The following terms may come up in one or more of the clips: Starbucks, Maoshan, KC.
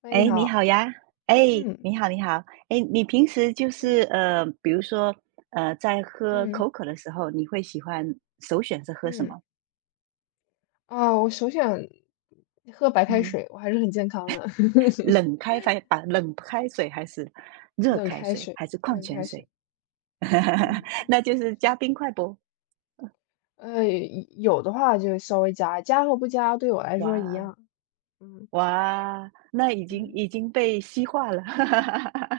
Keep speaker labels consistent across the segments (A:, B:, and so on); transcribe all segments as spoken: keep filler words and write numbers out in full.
A: 喂，你
B: 哎，你
A: 好。
B: 好呀！哎，
A: 嗯
B: 你好，你好。哎，你平时就是
A: 嗯
B: 呃，比如说呃，在喝
A: 嗯
B: 口渴的时候，你会喜欢首选是喝什
A: 嗯。
B: 么？
A: 啊，我首选喝白开
B: 嗯，
A: 水，我还是很健康的，
B: 冷开发把冷开水还是热
A: 冷
B: 开
A: 开
B: 水
A: 水，
B: 还是矿
A: 冷
B: 泉
A: 开水。
B: 水？
A: 嗯，
B: 那就是
A: 是，
B: 加冰块不？
A: 呃，有的话就稍微加，加和不加对我来说一
B: 哇
A: 样。嗯
B: 哇，那已经
A: 嗯，
B: 已经被西化了。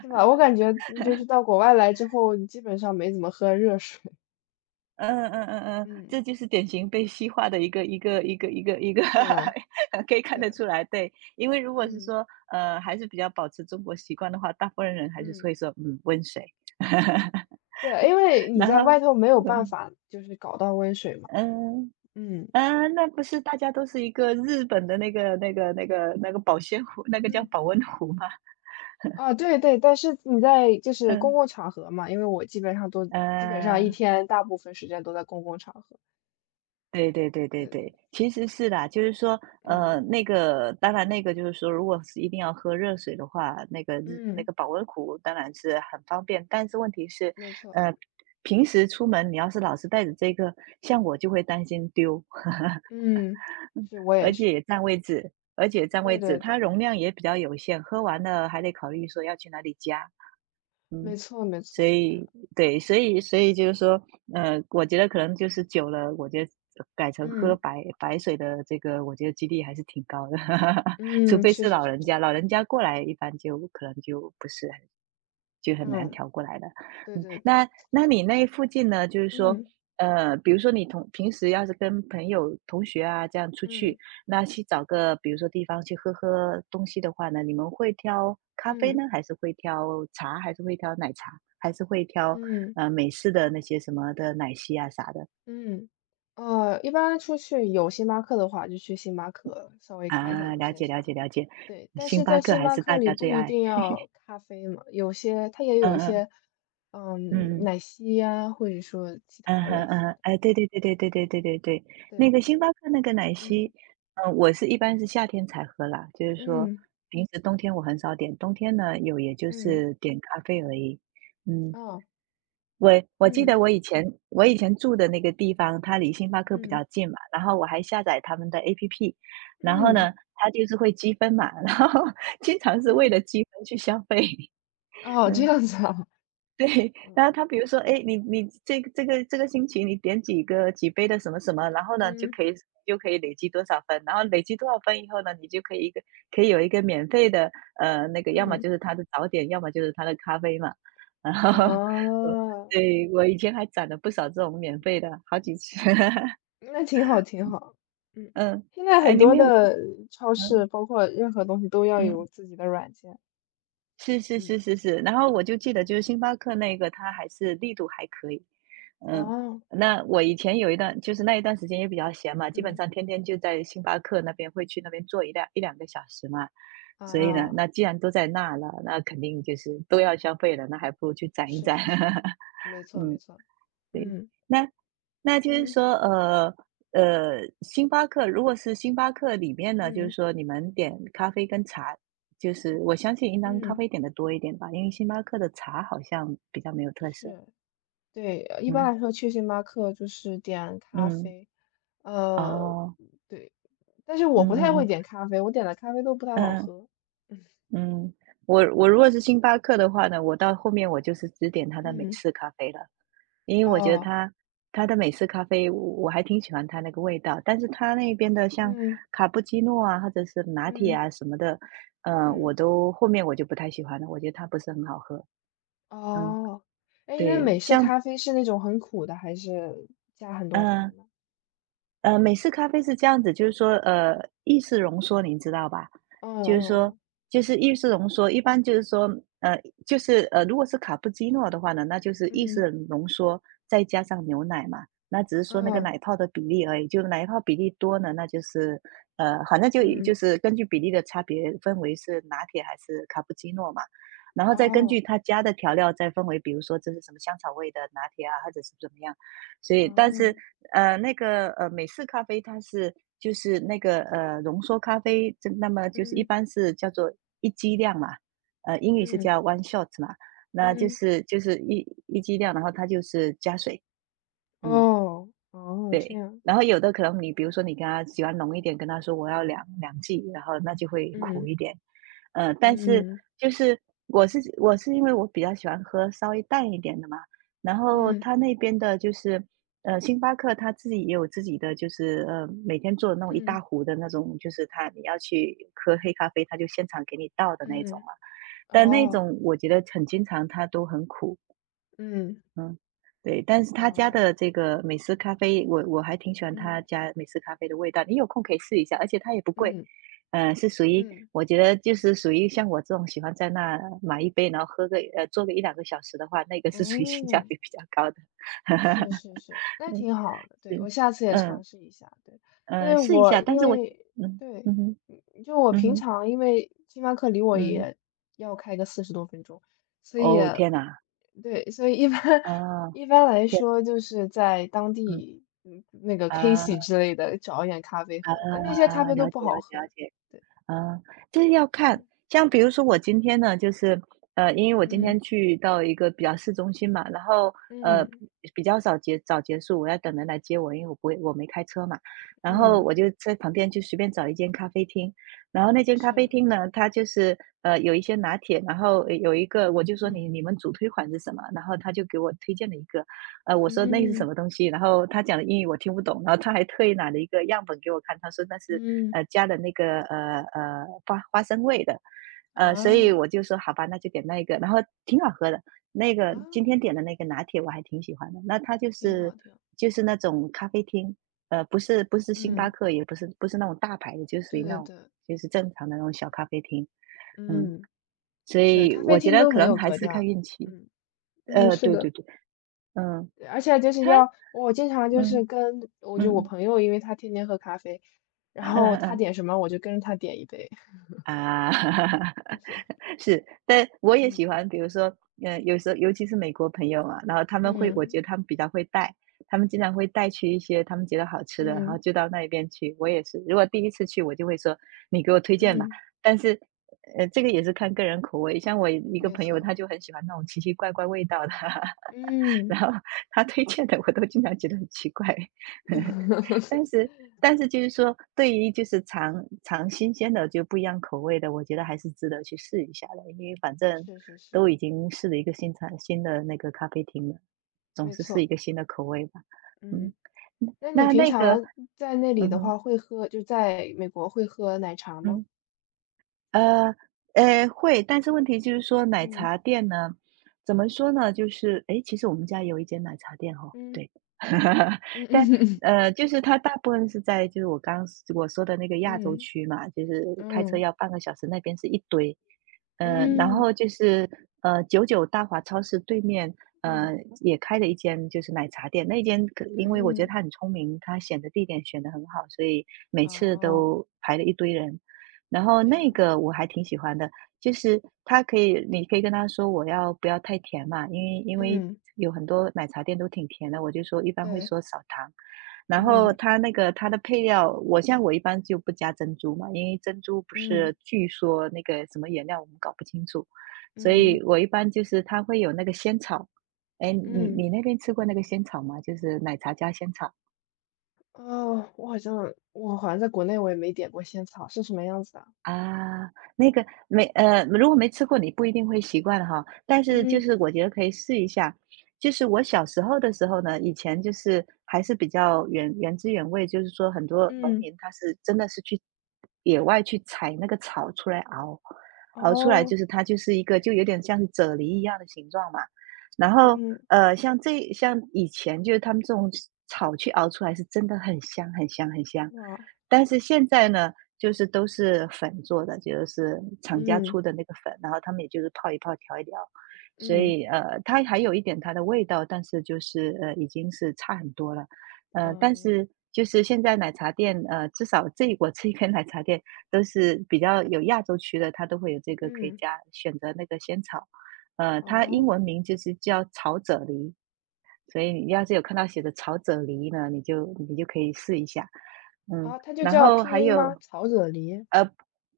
A: 是 吧？我感觉嗯就是到国外来之后，基本上没怎么喝热水。
B: 嗯嗯嗯嗯，
A: 嗯，
B: 这就是典型被西化的一个一个一个一个一个
A: 是吧？
B: 可以看
A: 对，
B: 得出来，对，因为如果是
A: 嗯
B: 说，呃，还是比较保持中国习惯的话，大部分人还是
A: 嗯，
B: 会说，嗯，温水，
A: 对，因为你
B: 然
A: 在
B: 后，
A: 外头没有办
B: 嗯
A: 法就是搞到温水嘛。
B: 嗯
A: 嗯
B: 啊，那不是大家都是一个日本的那个那个那个那个保鲜壶，那个叫
A: 嗯。
B: 保温壶吗？
A: 啊，对对，但是你在就是公
B: 嗯
A: 共场合嘛，因为我基本上都基本上一
B: 呃。
A: 天大部分时间都在公共场合。
B: 对对对对
A: 对对，
B: 对，其实是啦，就是说，呃，
A: 嗯
B: 那个当然那个就是说，如果是一定要喝热水的话，那个日那
A: 嗯，
B: 个保温壶当然是很方便，但是问题是，
A: 没错。
B: 呃，平时出门你要是老是带着这个，像我就会担心丢，
A: 嗯，是我也
B: 而且
A: 是。
B: 也占位置，而且占位
A: 对
B: 置，
A: 对
B: 它
A: 对，
B: 容量也比较有限，喝完了还得考虑说要去哪里加。
A: 没错没
B: 所
A: 错，对。
B: 以对，所以所以就是说，呃，我觉得可能就是久了，我觉得改成喝
A: 嗯
B: 白白水的这个，我觉得几率还是挺高的，除
A: 嗯，
B: 非
A: 是
B: 是
A: 是
B: 老
A: 是。
B: 人家，老人家过来一般就可能就不是很就很难
A: 嗯，
B: 调过来的。
A: 对
B: 嗯，
A: 对对，
B: 那那你那附近呢？就是说，
A: 嗯
B: 呃，比如说你同平时要是跟朋友、同学啊这样出去，
A: 嗯
B: 那去找个比如说地方去喝喝东西的话呢，你们会挑咖啡
A: 嗯
B: 呢，还是会挑茶，还是会挑奶茶，还是会挑
A: 嗯
B: 呃美式的那些什么的奶昔啊啥的？
A: 嗯，呃，一般出去有星巴克的话，就去星巴克稍微看一下
B: 啊，
A: 有
B: 了
A: 些
B: 解了
A: 啥。
B: 解了解，
A: 对，但
B: 星
A: 是
B: 巴
A: 在
B: 克
A: 星
B: 还
A: 巴
B: 是
A: 克
B: 大
A: 里
B: 家
A: 不
B: 最
A: 一
B: 爱。
A: 定要咖啡嘛，有些它也
B: 嗯
A: 有一
B: 嗯
A: 些，
B: 嗯
A: 嗯，
B: 嗯
A: 奶昔呀，或者说其
B: 嗯
A: 他
B: 哼
A: 类
B: 嗯
A: 型
B: 哼，
A: 的。
B: 哎，对对对对对对对对对，那
A: 对，
B: 个星巴克那个奶昔，
A: 嗯
B: 嗯、我是一般是夏天才喝啦，就是说
A: 嗯
B: 平时冬天我很少点，冬天呢有也就
A: 嗯，
B: 是点咖啡而已。嗯，
A: 哦，
B: 我我记
A: 嗯
B: 得我以前我以前住的那个地方，它离星巴克比较
A: 嗯
B: 近嘛，然后我还下载他们的 A P P，然后呢，
A: 嗯
B: 它就是会积分嘛，然后 经常是为
A: 嗯，
B: 了积分去消费，
A: 哦，这
B: 嗯。
A: 样子啊。
B: 对，然后他比如说，哎，你你这个这个这个星期你点几个几杯的什么什么，然后 呢就
A: 嗯
B: 可以就可以累积多少分，然后累积多少分以后呢，你就可以一个可以有一个免费的呃那个，要么就
A: 嗯，
B: 是他的早点，要么就是他的咖啡嘛。然后 我
A: 哦，
B: 对我以前还攒了不少这种免费的，好几次。
A: 那挺好挺好。嗯，
B: 嗯，
A: 现在
B: 哎，
A: 很
B: 你
A: 多
B: 没有像
A: 的超
B: 嗯
A: 市，包括任何东西都要
B: 嗯。
A: 有自己的软件。
B: 是是
A: 嗯，
B: 是是是，然后我就记得就是星巴克那个它还是力度还可以，嗯，
A: 哦，
B: 那我以前有一段就是那一段时间也比较闲嘛，基本
A: 嗯
B: 上天天就在星巴克那边会去那边坐一两一两个小时嘛，所以呢，
A: 啊，
B: 那既然都在那了，那肯定就是都要消费了，那还不如去攒一
A: 是
B: 攒，
A: 是是，没错没
B: 嗯。
A: 错。
B: 对，
A: 嗯，
B: 那那就是
A: 嗯，
B: 说，呃呃，星巴克如果是星巴克里面呢，就是
A: 嗯，
B: 说你们点咖啡跟茶，就是我相信应当咖
A: 嗯，
B: 啡点的多一点吧，因为星巴克的茶好像比较没有特色。
A: 是，对，呃一
B: 嗯
A: 般来说去星巴克就是点咖
B: 嗯，
A: 啡。呃，
B: 哦，
A: 对，但是我
B: 嗯
A: 不太
B: 嗯
A: 会点
B: 嗯
A: 咖啡，我点的咖啡都不太好
B: 嗯
A: 喝。
B: 嗯，我我如果是星巴克的话呢，我到后面我就是只点它的美
A: 嗯，
B: 式咖啡了。因为我觉得
A: 哦，
B: 它它的美式咖啡，我我还挺喜欢它那个味道，但是它那边的像
A: 嗯，
B: 卡布奇诺啊，或者是拿铁
A: 嗯，
B: 啊什么的，嗯，我
A: 嗯，
B: 都后面我就不太喜欢了，我觉得它不是很好喝。嗯，
A: 哦。哎，那
B: 对，
A: 美式
B: 像
A: 咖啡是那种很苦的，还是加很
B: 嗯、
A: 多
B: 呃
A: 糖的？
B: 呃，美式咖啡是这样子，就是说，呃，意式浓缩您知道吧？
A: 嗯
B: 就是说，
A: 嗯
B: 就是意式浓缩，一般就是说，呃，就是呃，如果是卡布奇诺的话呢，那就是意
A: 嗯
B: 式浓缩再加上牛奶嘛，那只是说那个
A: 嗯
B: 奶泡的比例而已，就奶泡比例多呢，那就是呃，反正就就
A: 嗯，
B: 是根据比例的差别分为是拿铁还是卡布奇诺嘛，然后再根
A: 哦，
B: 据它加的调料再分为，比如说这是什么香草味的拿铁啊，或者是怎么样。所以，但
A: 哦，
B: 是呃，那个呃，美式咖啡它是就是那个呃浓缩咖啡，这那么就是一
A: 嗯
B: 般是叫做一剂量嘛，呃，英语是
A: 嗯
B: 叫 one shot 嘛，那就
A: 嗯，
B: 是就是一一剂量，然后它就是加水，嗯。
A: 哦哦，这
B: 对，
A: 样。
B: 然后有的可能你比如说你跟他喜欢浓一点，跟他说我要两两剂，然后那就会苦
A: 嗯，
B: 一点。呃，但是
A: 嗯，
B: 就是我是我是因为我比较喜欢喝稍微淡一点的嘛，然后
A: 嗯，
B: 他那边的就是呃，星巴克他自己也有自己的，就是呃，每天做的那种一大
A: 嗯，
B: 壶的那种，就是他你要去喝黑咖啡，他就现场给你倒的那种
A: 嗯，
B: 嘛。但那
A: 哦，
B: 种我觉得很经常，它都很苦，
A: 嗯，
B: 嗯，对，但是他家
A: 哦，
B: 的这个美式咖啡，我我还挺喜欢他
A: 嗯，
B: 家美式咖啡的味道，你有空可以试一下，而且它也不贵，
A: 嗯，
B: 呃，是属于
A: 嗯，
B: 我觉得就是属于像我这种喜欢在那买一杯，然后喝个呃坐个一两个小时的话，那个是属于性价
A: 哦。
B: 比比较高的，
A: 是 是是，那
B: 嗯
A: 挺好的，对，
B: 是，
A: 我下次也
B: 嗯
A: 尝试一下，对。因
B: 呃
A: 为
B: 试一
A: 我
B: 下，但
A: 因
B: 是我
A: 为
B: 嗯
A: 对，
B: 嗯哼
A: 嗯就我
B: 嗯
A: 平
B: 哼
A: 常因为星巴克离我
B: 嗯，
A: 也要开个四十多分钟，所以
B: 哦天呐，
A: 对，所以一般
B: 啊
A: 一般来
B: 天，
A: 说就是在当
B: 嗯
A: 地，嗯，那个
B: 啊
A: K C 之类的找一点咖啡喝，但那些咖
B: 啊，
A: 啡都
B: 了解
A: 不
B: 了
A: 好
B: 解了
A: 喝。
B: 解。
A: 对，
B: 啊，这要看，
A: 嗯，
B: 像比如说我今天呢，就是呃，因为我今天
A: 嗯，
B: 去到一个比较市中心嘛，然后呃
A: 嗯，
B: 比较早结早结束，我要等人来接我，因为我不会我没开车嘛，然后
A: 嗯，
B: 我就在旁边就随便找一间咖啡厅，然后那间咖啡
A: 是，
B: 厅呢，它就是呃有一些拿铁，然后有一个我就说
A: 嗯，
B: 你你们主推款是什么，然后他就给我推荐了一个。呃，我说那是什
A: 嗯，
B: 么东西，然后他讲的英语我听不懂，然后他还特意拿了一个样本给我看，他说那是
A: 嗯，
B: 呃加的那个呃呃花花生味的，呃，所以
A: 啊，
B: 我就说好吧，那就点那个，然后挺好喝的，那个
A: 啊，
B: 今天点的那个拿铁我还挺喜欢的，那它就
A: 挺
B: 是
A: 好挺好。
B: 就是那种咖啡厅，呃，不是不是星巴
A: 嗯，
B: 克，也不是不是那种大牌的，就属
A: 对
B: 于那
A: 对
B: 种
A: 对，
B: 就是正常的那种小咖啡厅，嗯，
A: 嗯，
B: 所
A: 是，
B: 以
A: 咖
B: 我
A: 啡
B: 觉
A: 厅
B: 得
A: 都
B: 可
A: 很
B: 能
A: 有
B: 还
A: 格
B: 是
A: 调
B: 看
A: 的。
B: 运气，
A: 嗯。嗯，
B: 呃，
A: 是
B: 对
A: 的。
B: 对对，嗯，
A: 而且就是
B: 他
A: 要我经常就
B: 嗯。
A: 是跟我就我
B: 嗯，
A: 朋友，因为他天天喝咖啡，然
B: 嗯
A: 后
B: 嗯
A: 他
B: 嗯，
A: 点什么我就跟着他点一杯。
B: 啊，
A: 是，
B: 是，但我也
A: 嗯
B: 喜欢，比如说，嗯，有时候尤其是美国朋友啊，然后他们会，我觉
A: 嗯
B: 得他们比较会带，他们经常会带去一些他们觉得好吃的，然后
A: 嗯
B: 就到那边去。我也是，如果第一次去，我就会说你给我推荐吧。
A: 嗯，
B: 但是，呃，这个也是看个人口味。像我一个
A: 没
B: 朋友，
A: 错，
B: 他就很喜欢那种奇奇怪怪味道的，
A: 嗯，
B: 然后他推荐的我都经常觉得很奇怪。但 是但是就是说，对于就是尝尝新鲜的就不一样口味的，我觉得还是值得去试一下的，因为反正
A: 是是是，
B: 都已经试了一个新产新的那个咖啡厅了，总
A: 没
B: 是试一
A: 错。
B: 个新的口味吧。
A: 嗯。
B: 嗯，
A: 那
B: 那
A: 你
B: 那
A: 平
B: 那个
A: 常在那里
B: 嗯
A: 的
B: 哼，
A: 话，会喝就在美国会喝奶茶吗？
B: 嗯。呃，诶，会，但是问题就是说奶
A: 嗯
B: 茶店呢，怎么说呢？就是，诶，其实我们家有一间奶茶店哦，
A: 嗯
B: 对，
A: 嗯
B: 但
A: 嗯嗯嗯
B: 呃，就是它大部分是在就是我刚我说的那个亚洲
A: 嗯。
B: 区嘛，就是开车
A: 嗯
B: 要半个小时，那边是一堆，呃，然
A: 嗯，
B: 后就是呃，九九大华超市对面，呃，
A: 嗯，
B: 也开了一间就是奶茶店，那间可因为我觉得
A: 嗯，
B: 他很聪明，他选的地点选的很好，所以每次
A: 哦，
B: 都排了一堆人。然后
A: 这
B: 那
A: 样子，
B: 个我还挺喜欢的，就是它可以你可以跟他说我要不要太甜嘛，因为因为
A: 嗯，
B: 有很多奶茶店都挺甜的，我就说一般会
A: 对，
B: 说少糖。然后
A: 嗯，
B: 它那个它的配料，我像我一般就不加珍珠嘛，因为珍珠不是
A: 嗯，
B: 据说那个什么原料我们搞不清楚，所以
A: 嗯，
B: 我一般就是它会有那个仙草。哎，你
A: 嗯，
B: 你那边吃过那个仙草吗？就是奶茶加仙草。
A: 哦，我好像我好像在国内我也没点过仙草，是什么样子的？
B: 啊，那个没呃，如果没吃过，你不一定会习惯哈。但是就
A: 嗯，
B: 是我觉得可以试一下。就是我小时候的时候呢，以前就是还是比较原原汁原味，就是说很多农
A: 嗯，
B: 民他是真的是去野外去采那个草出来熬，熬出来就
A: 哦，
B: 是它就是一个就有点像是啫喱一样的形状嘛。然后
A: 嗯，
B: 呃，像这像以前就是他们这种草去熬出来是真的很香很香很香。
A: 哇，
B: 但是现在呢，就是都是粉做的，就是厂家出
A: 嗯，
B: 的那个粉，然后他们也就是泡一泡、调一调，所
A: 嗯，
B: 以呃，它还有一点它的味道，但是就是呃，已经是差很多了。呃，但
A: 嗯，
B: 是就是现在奶茶店，呃，至少这我 这边奶茶店都是比较有亚洲区的，它都会有这个可以
A: 嗯，
B: 加选择那个仙草，呃，它英
A: 哦。
B: 文名就是叫草啫喱，所以你要是有看到写的炒啫喱"呢，你就你就可以试一下。嗯，
A: 啊，它就
B: 然
A: 叫
B: 后
A: 拼
B: 还
A: 音吗？
B: 有
A: 草惹梨。
B: 呃，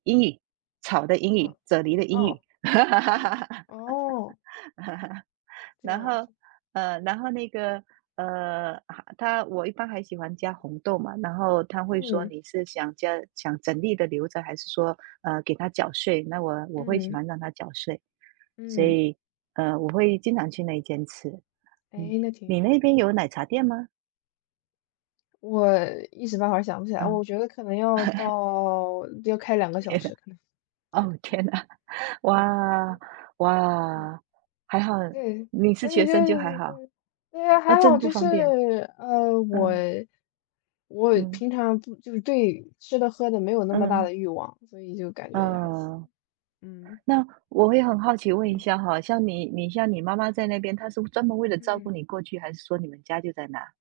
B: 英语，炒的英语，
A: 哦，
B: 啫喱的英
A: 哦，
B: 语。
A: 哦，哦，这
B: 然
A: 样
B: 后，
A: 子，
B: 呃，然后那个，呃，啊他我一般还喜欢加红豆嘛，然后他会说
A: 嗯，
B: 你是想加想整粒的留着，还是说呃给它搅碎？那我我会喜
A: 嗯，
B: 欢让它搅碎，所
A: 嗯，
B: 以呃我会经常去那一间吃。嗯，
A: 哎，那挺
B: 你
A: 好
B: 那
A: 的。
B: 边有奶茶店吗？
A: 我一时半会儿想不起来，
B: 嗯。
A: 我觉得可能要到要开两个小
B: 天呐，
A: 时，可能
B: 哦，天呐，
A: 天，
B: 哇，
A: 对，嗯，
B: 哇，还好
A: 对，
B: 你是
A: 所
B: 学
A: 以就
B: 生就还
A: 是
B: 好，
A: 对，对呀，
B: 啊，
A: 还
B: 真
A: 好
B: 不
A: 就是
B: 方便。
A: 呃，我
B: 嗯，
A: 我
B: 嗯，
A: 平常不就是对吃的喝的没有那么大
B: 嗯，
A: 的欲望，所以就感觉也还行。
B: 嗯，
A: 嗯
B: 那我会很好奇问一
A: 嗯
B: 下哈，像你你像你妈妈在那边，她是专门为了照顾
A: 嗯。
B: 你过去，还是说你们家就在那？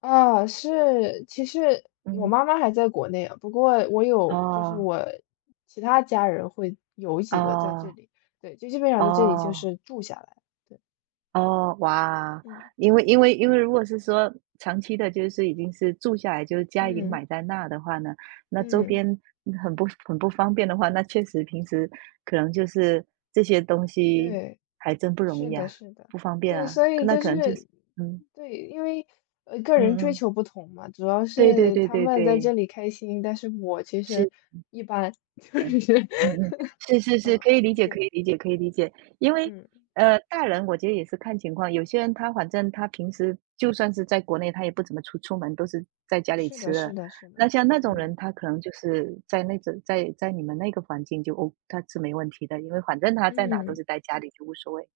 A: 啊，是，其实我
B: 嗯，
A: 妈妈还在国内啊，不过我有，就是
B: 哦，
A: 我其他家人会有几个在这
B: 哦，
A: 里，对，就基本上在这里就
B: 哦。
A: 是住下来，对，
B: 哦，哇，
A: 嗯
B: 因为因为因为如果是说长期的，就是已经是住下来，就是家已经
A: 嗯
B: 买在那的话呢，那周
A: 嗯，
B: 边嗯很不很不方便的话，那确实平时可能就是这些东西
A: 对，
B: 还真不容
A: 是
B: 易
A: 的，
B: 啊，
A: 是的，
B: 不方便
A: 对，
B: 啊，
A: 所
B: 可
A: 以
B: 那
A: 就
B: 可能就是，
A: 是，
B: 嗯
A: 对，因为呃个人
B: 嗯
A: 追
B: 嗯，
A: 求不同嘛，主要
B: 对对
A: 是
B: 对
A: 他
B: 对
A: 们在这
B: 对，
A: 里开心，但是我其
B: 是。
A: 实一般，就
B: 嗯，
A: 是
B: 嗯嗯，是是 是，可以理
A: 嗯，
B: 解可
A: 对，
B: 以理解可以理解。因为，
A: 嗯，
B: 呃，大人我觉得也是看情况，有些人他反正他平时就算是在国内，他也不怎么出出门，都是在家里
A: 是
B: 吃
A: 的，是
B: 的。
A: 的，是的，
B: 那像那种人，
A: 嗯
B: 他可能就是在那种在在你们那个环境就哦，他是没问题的，因为反正他在哪都
A: 嗯。
B: 是在家里就无所谓。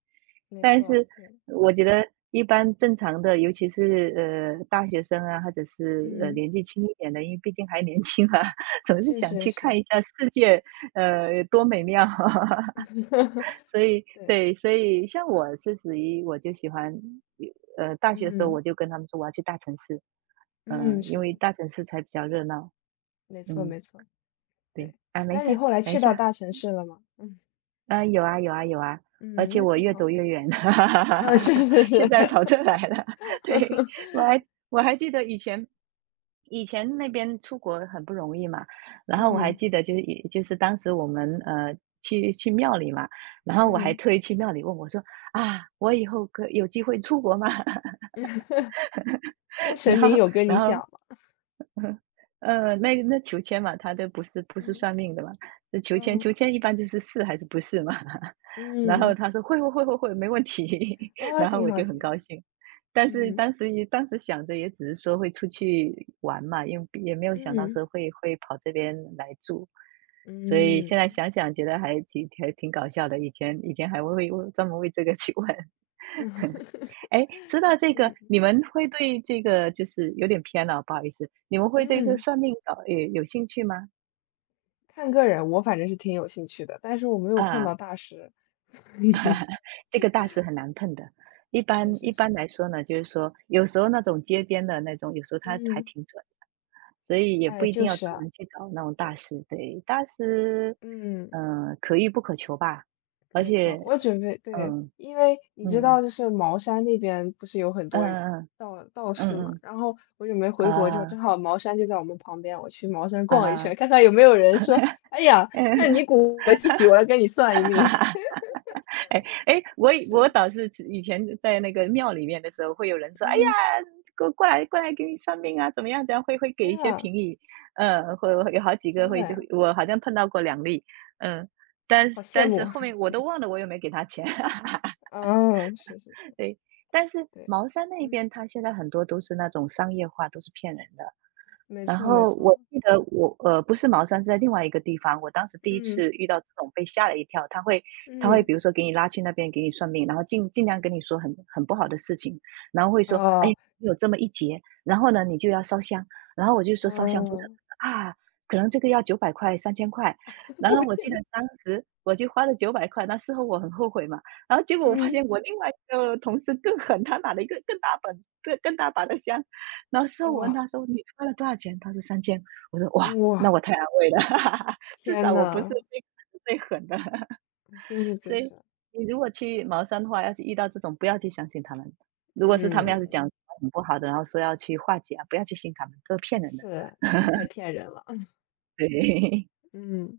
A: 没
B: 但
A: 错，
B: 是
A: 对，
B: 我觉得一般正常的，尤其是呃大学生啊，或者是呃
A: 嗯，
B: 年纪轻一点的，因为毕竟还年轻嘛，总是
A: 是
B: 想
A: 是
B: 去看
A: 是，
B: 一下世界，呃多美妙。所以
A: 对，
B: 对，所以像我是属于我就喜欢，呃大学的时候我
A: 嗯
B: 就跟他们说我要去大城市，嗯，
A: 嗯，
B: 因为
A: 是，
B: 大城市才比较热闹。
A: 没错
B: 嗯，
A: 没错，
B: 对，
A: 对。
B: 啊没
A: 那
B: 事
A: 你
B: 儿
A: 后来
B: 没
A: 去
B: 事
A: 到
B: 儿。
A: 大城市了吗？嗯
B: 呃，有啊有啊有啊，而
A: 嗯，
B: 且
A: 那
B: 我
A: 挺
B: 越走
A: 好
B: 越远，
A: 嗯，是 是是，
B: 现在跑这来了。对，我 还我还记得以前以前那边出国很不容易嘛，然后我还
A: 嗯
B: 记得就是也就是当时我们，呃，去去庙里嘛，然后我还
A: 嗯。
B: 特意去庙里问我说："啊，我以后可有机会出国吗？"
A: 那神
B: 然
A: 明
B: 后
A: 有跟
B: 然
A: 你讲
B: 后
A: 吗？
B: 呃，那那求签嘛，他都不是不是
A: 嗯
B: 算命的嘛，这求签求
A: 嗯
B: 签一般就是是还是不是嘛，然后
A: 嗯，
B: 他说会会会会会，没问题，
A: 啊，
B: 然后
A: 挺
B: 我
A: 好
B: 就很
A: 挺好，
B: 高兴，但是
A: 嗯
B: 当时也当时想着也只是说会出去玩嘛，因为也没有想到
A: 嗯
B: 说会会跑这边来住，所以
A: 嗯
B: 现在
A: 嗯
B: 想想觉得还挺还挺搞笑的，以前以前还会为专门为这个去问，哎，说到这个，
A: 嗯
B: 你们会对这个就是有点偏了，不好意思，你们会对这
A: 嗯，
B: 算命的有有兴趣吗？
A: 看个人，我反正是挺有兴趣的，但是我没有碰
B: 啊，
A: 到大师。
B: 这个大师很难碰的。一
A: 是
B: 般一
A: 是
B: 般
A: 是，
B: 来说呢，就是说有时候那种街边的那种，有时候他还
A: 嗯，
B: 挺准的，所以也
A: 哎，
B: 不一定
A: 就
B: 要
A: 是
B: 专
A: 啊，
B: 门去找那种大
A: 对，
B: 师。对，大师，
A: 嗯，
B: 嗯，可遇不可求吧。而
A: 没错，
B: 且，
A: 我准备对，
B: 嗯
A: 因为你知
B: 嗯
A: 道，就是茅山那边不是有很多人
B: 嗯
A: 道道
B: 嗯嗯
A: 士嘛，
B: 嗯嗯
A: 然后我准备回国之后，正
B: 啊
A: 好茅山就在我们旁边，我去茅山逛一
B: 啊，
A: 圈，看看有没有人说，哎呀，看
B: 嗯，
A: 你骨骼惊奇，我来跟你算一命。
B: 哎哎，我以我
A: 是，
B: 倒是以前在那个庙里面的时候，会有人说："哎呀，
A: 嗯，
B: 过过来过来，给你算命啊，怎么样？"怎样会会
A: 哎
B: 给一些
A: 呀，
B: 评语，嗯，会会有好几个
A: 真的
B: 会就
A: 呀，
B: 会我好像碰到过两例，嗯，但
A: 好
B: 是
A: 羡
B: 但是
A: 慕。
B: 后面我都忘了我有没有给他钱。
A: 嗯，是是是，
B: 对，但是
A: 对，
B: 茅山那
A: 嗯，
B: 边，他现在很多都是那种商业化，都是骗人的。
A: 没
B: 然
A: 错没
B: 后我
A: 错，
B: 记得我呃，不是茅山，是在另外一个地方。我当时第一
A: 嗯
B: 次遇到这种被吓了一跳，他会他会
A: 嗯，
B: 比如说给你拉去那边给你算命，然后尽尽量跟你说很很不好的事情，然后会说，哎，
A: 哦，
B: 有这么一劫，然后呢你就要烧香，然后我就说烧香多少
A: 嗯，
B: 啊，可能这个要九百块、三千块，然后
A: 我
B: 我记
A: 天
B: 得
A: 呐。
B: 当时我就花了九百块，那事后我很后悔嘛，然后结果我发
A: 嗯。
B: 现我另外一个同事更狠，他拿了一个更大本、更更大把的香，那时候我问
A: 哇
B: 他说："你花了多少钱？"他说三千。"我说："哇，那
A: 哇，
B: 我太安慰了，至少
A: 天
B: 我不是
A: 呐，
B: 被最狠的。
A: 就是 就
B: 所以
A: 是，
B: 你如果去茅山的话，要是遇到这种不要去相信他们。如果是他们要
A: 嗯，
B: 是讲什么很不好的，然后说要去化解啊，不要去信他们，都是骗人的。
A: 是，真的太 骗人了，
B: 对。
A: 嗯。